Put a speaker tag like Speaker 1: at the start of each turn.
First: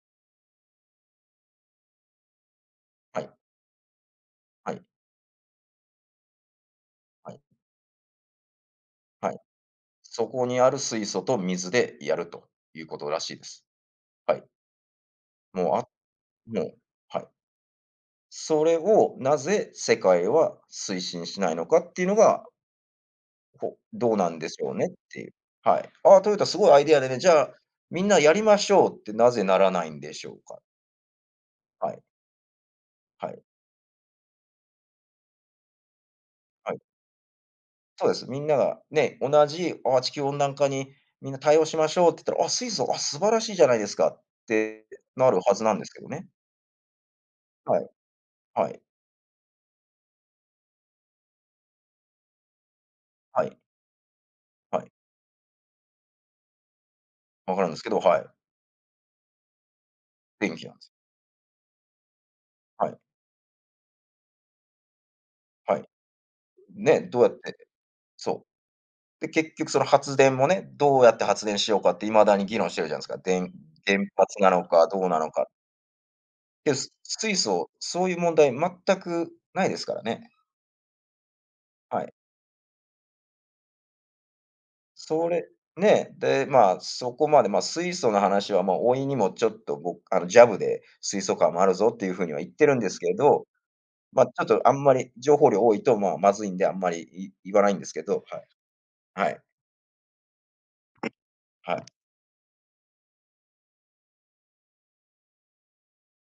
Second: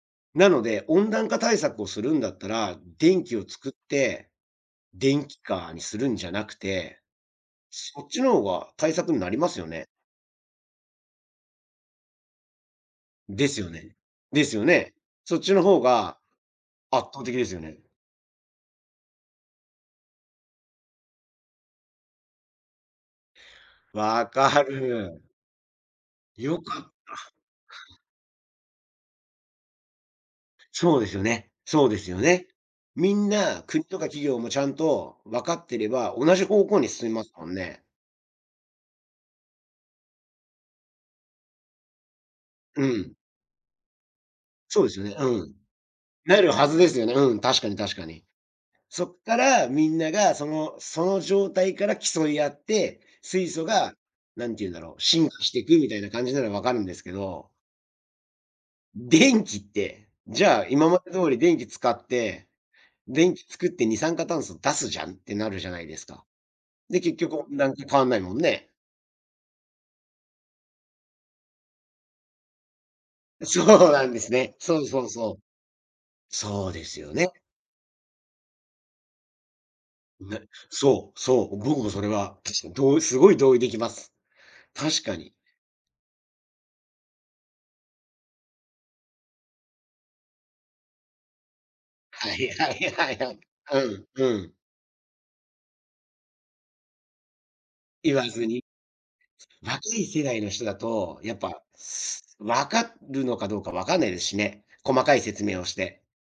Speaker 1: なので、温暖化対策をするんだったら、
Speaker 2: は
Speaker 1: 電
Speaker 2: い。
Speaker 1: 気を作って、
Speaker 2: はい。
Speaker 1: 電気化にするんじゃなくて、
Speaker 2: はい。
Speaker 1: そっちのが対策にな
Speaker 2: は
Speaker 1: り
Speaker 2: い。
Speaker 1: ますよね？
Speaker 2: そこにある水素と水でやると、いうことらしいで
Speaker 1: です
Speaker 2: す。
Speaker 1: よね。
Speaker 2: は
Speaker 1: で
Speaker 2: い。
Speaker 1: すよね。そっちの
Speaker 2: もう、
Speaker 1: 方
Speaker 2: あ
Speaker 1: が
Speaker 2: もう、
Speaker 1: 圧
Speaker 2: は
Speaker 1: 倒
Speaker 2: い。
Speaker 1: 的ですよね。
Speaker 2: それをなぜ、世界は推進しないのか、っていうのがほ、どうな
Speaker 1: 分
Speaker 2: んでし
Speaker 1: か
Speaker 2: ょうねっ
Speaker 1: る。
Speaker 2: ていう。はい。「あ、トヨタす
Speaker 1: 良
Speaker 2: ごいア
Speaker 1: かった。
Speaker 2: イ
Speaker 1: は
Speaker 2: ディア
Speaker 1: い。
Speaker 2: でね、じゃあ、みんなやりましょう」ってなぜならないんでしょうか？
Speaker 1: そうですよね。そう
Speaker 2: は
Speaker 1: で
Speaker 2: い。
Speaker 1: すよね。みん
Speaker 2: はい。
Speaker 1: な国とか企業も、ちゃんと分かってれば、同じ方
Speaker 2: は
Speaker 1: 向
Speaker 2: い。
Speaker 1: に進みますもんね。
Speaker 2: そうです。みんなが、ね、同じ「あ、地球温暖化にみんな対応しましょう」って言ったら「あ、水
Speaker 1: う
Speaker 2: 素、あ、
Speaker 1: ん。
Speaker 2: 素晴らしいじゃないですか」っ
Speaker 1: そう
Speaker 2: て、
Speaker 1: ですよね。
Speaker 2: なる
Speaker 1: う
Speaker 2: は
Speaker 1: ん。
Speaker 2: ずなんですけどね。
Speaker 1: なるはずですよね。うん、確かに
Speaker 2: はい。
Speaker 1: 確かに。
Speaker 2: はい。
Speaker 1: そっから、みんながそのその状態から競い合って、
Speaker 2: は
Speaker 1: 水
Speaker 2: い。
Speaker 1: 素が、なんて言うんだ
Speaker 2: はい。
Speaker 1: ろう、進化していくみたいな感じなら、分かるんですけど
Speaker 2: 分かるんすけど、はい。
Speaker 1: 電気って、じ
Speaker 2: 電
Speaker 1: ゃ
Speaker 2: 気
Speaker 1: あ、
Speaker 2: なんす。
Speaker 1: 今まで通り電気使って、
Speaker 2: はい。
Speaker 1: 電気作って二酸化炭素出すじゃん、ってなるじゃ
Speaker 2: は
Speaker 1: な
Speaker 2: い。
Speaker 1: いですか。
Speaker 2: うん、
Speaker 1: で、
Speaker 2: ね、
Speaker 1: 結
Speaker 2: どうやっ
Speaker 1: 局
Speaker 2: て
Speaker 1: 温暖化変わんないもん
Speaker 2: そう。
Speaker 1: ね。
Speaker 2: で、結局その発電もね、どうやって発電しようかって、未だに議論してるじゃんすか。でん
Speaker 1: そう
Speaker 2: 原
Speaker 1: なんです
Speaker 2: 発な
Speaker 1: ね。
Speaker 2: の
Speaker 1: そ
Speaker 2: か
Speaker 1: う
Speaker 2: ど
Speaker 1: そ
Speaker 2: う
Speaker 1: う
Speaker 2: なの
Speaker 1: そう。
Speaker 2: か。
Speaker 1: そう
Speaker 2: で、
Speaker 1: で
Speaker 2: す
Speaker 1: すよね。
Speaker 2: 水素、そういう問題、全くないですから
Speaker 1: う
Speaker 2: ね。
Speaker 1: なそう、そう、僕もそ
Speaker 2: は
Speaker 1: れ
Speaker 2: い。
Speaker 1: は、確かにどうすごい同意できます。確か
Speaker 2: そ
Speaker 1: に。
Speaker 2: れ、ね。で、ま、そこまで、ま、水素の話は、もう甥にもちょっと僕あの、ジャブで「水素カーもあるぞ」っていう風
Speaker 1: は
Speaker 2: には
Speaker 1: い
Speaker 2: 言って
Speaker 1: は
Speaker 2: るんで
Speaker 1: い
Speaker 2: す
Speaker 1: は
Speaker 2: け
Speaker 1: い、はん。
Speaker 2: ど。
Speaker 1: うん、
Speaker 2: ま、ち
Speaker 1: う
Speaker 2: ょっ
Speaker 1: ん。
Speaker 2: とあんまり情報量多いと、まあ、まずいんであんまり、い言わないんですけ
Speaker 1: 言
Speaker 2: ど。
Speaker 1: わ
Speaker 2: はい、
Speaker 1: ずに。
Speaker 2: はい。
Speaker 1: わきい世代の人だと、やっ
Speaker 2: [unintelligible]
Speaker 1: ぱ、
Speaker 2: はい。
Speaker 1: す分かるのかどうかわかんないですしね、細かい説明をして。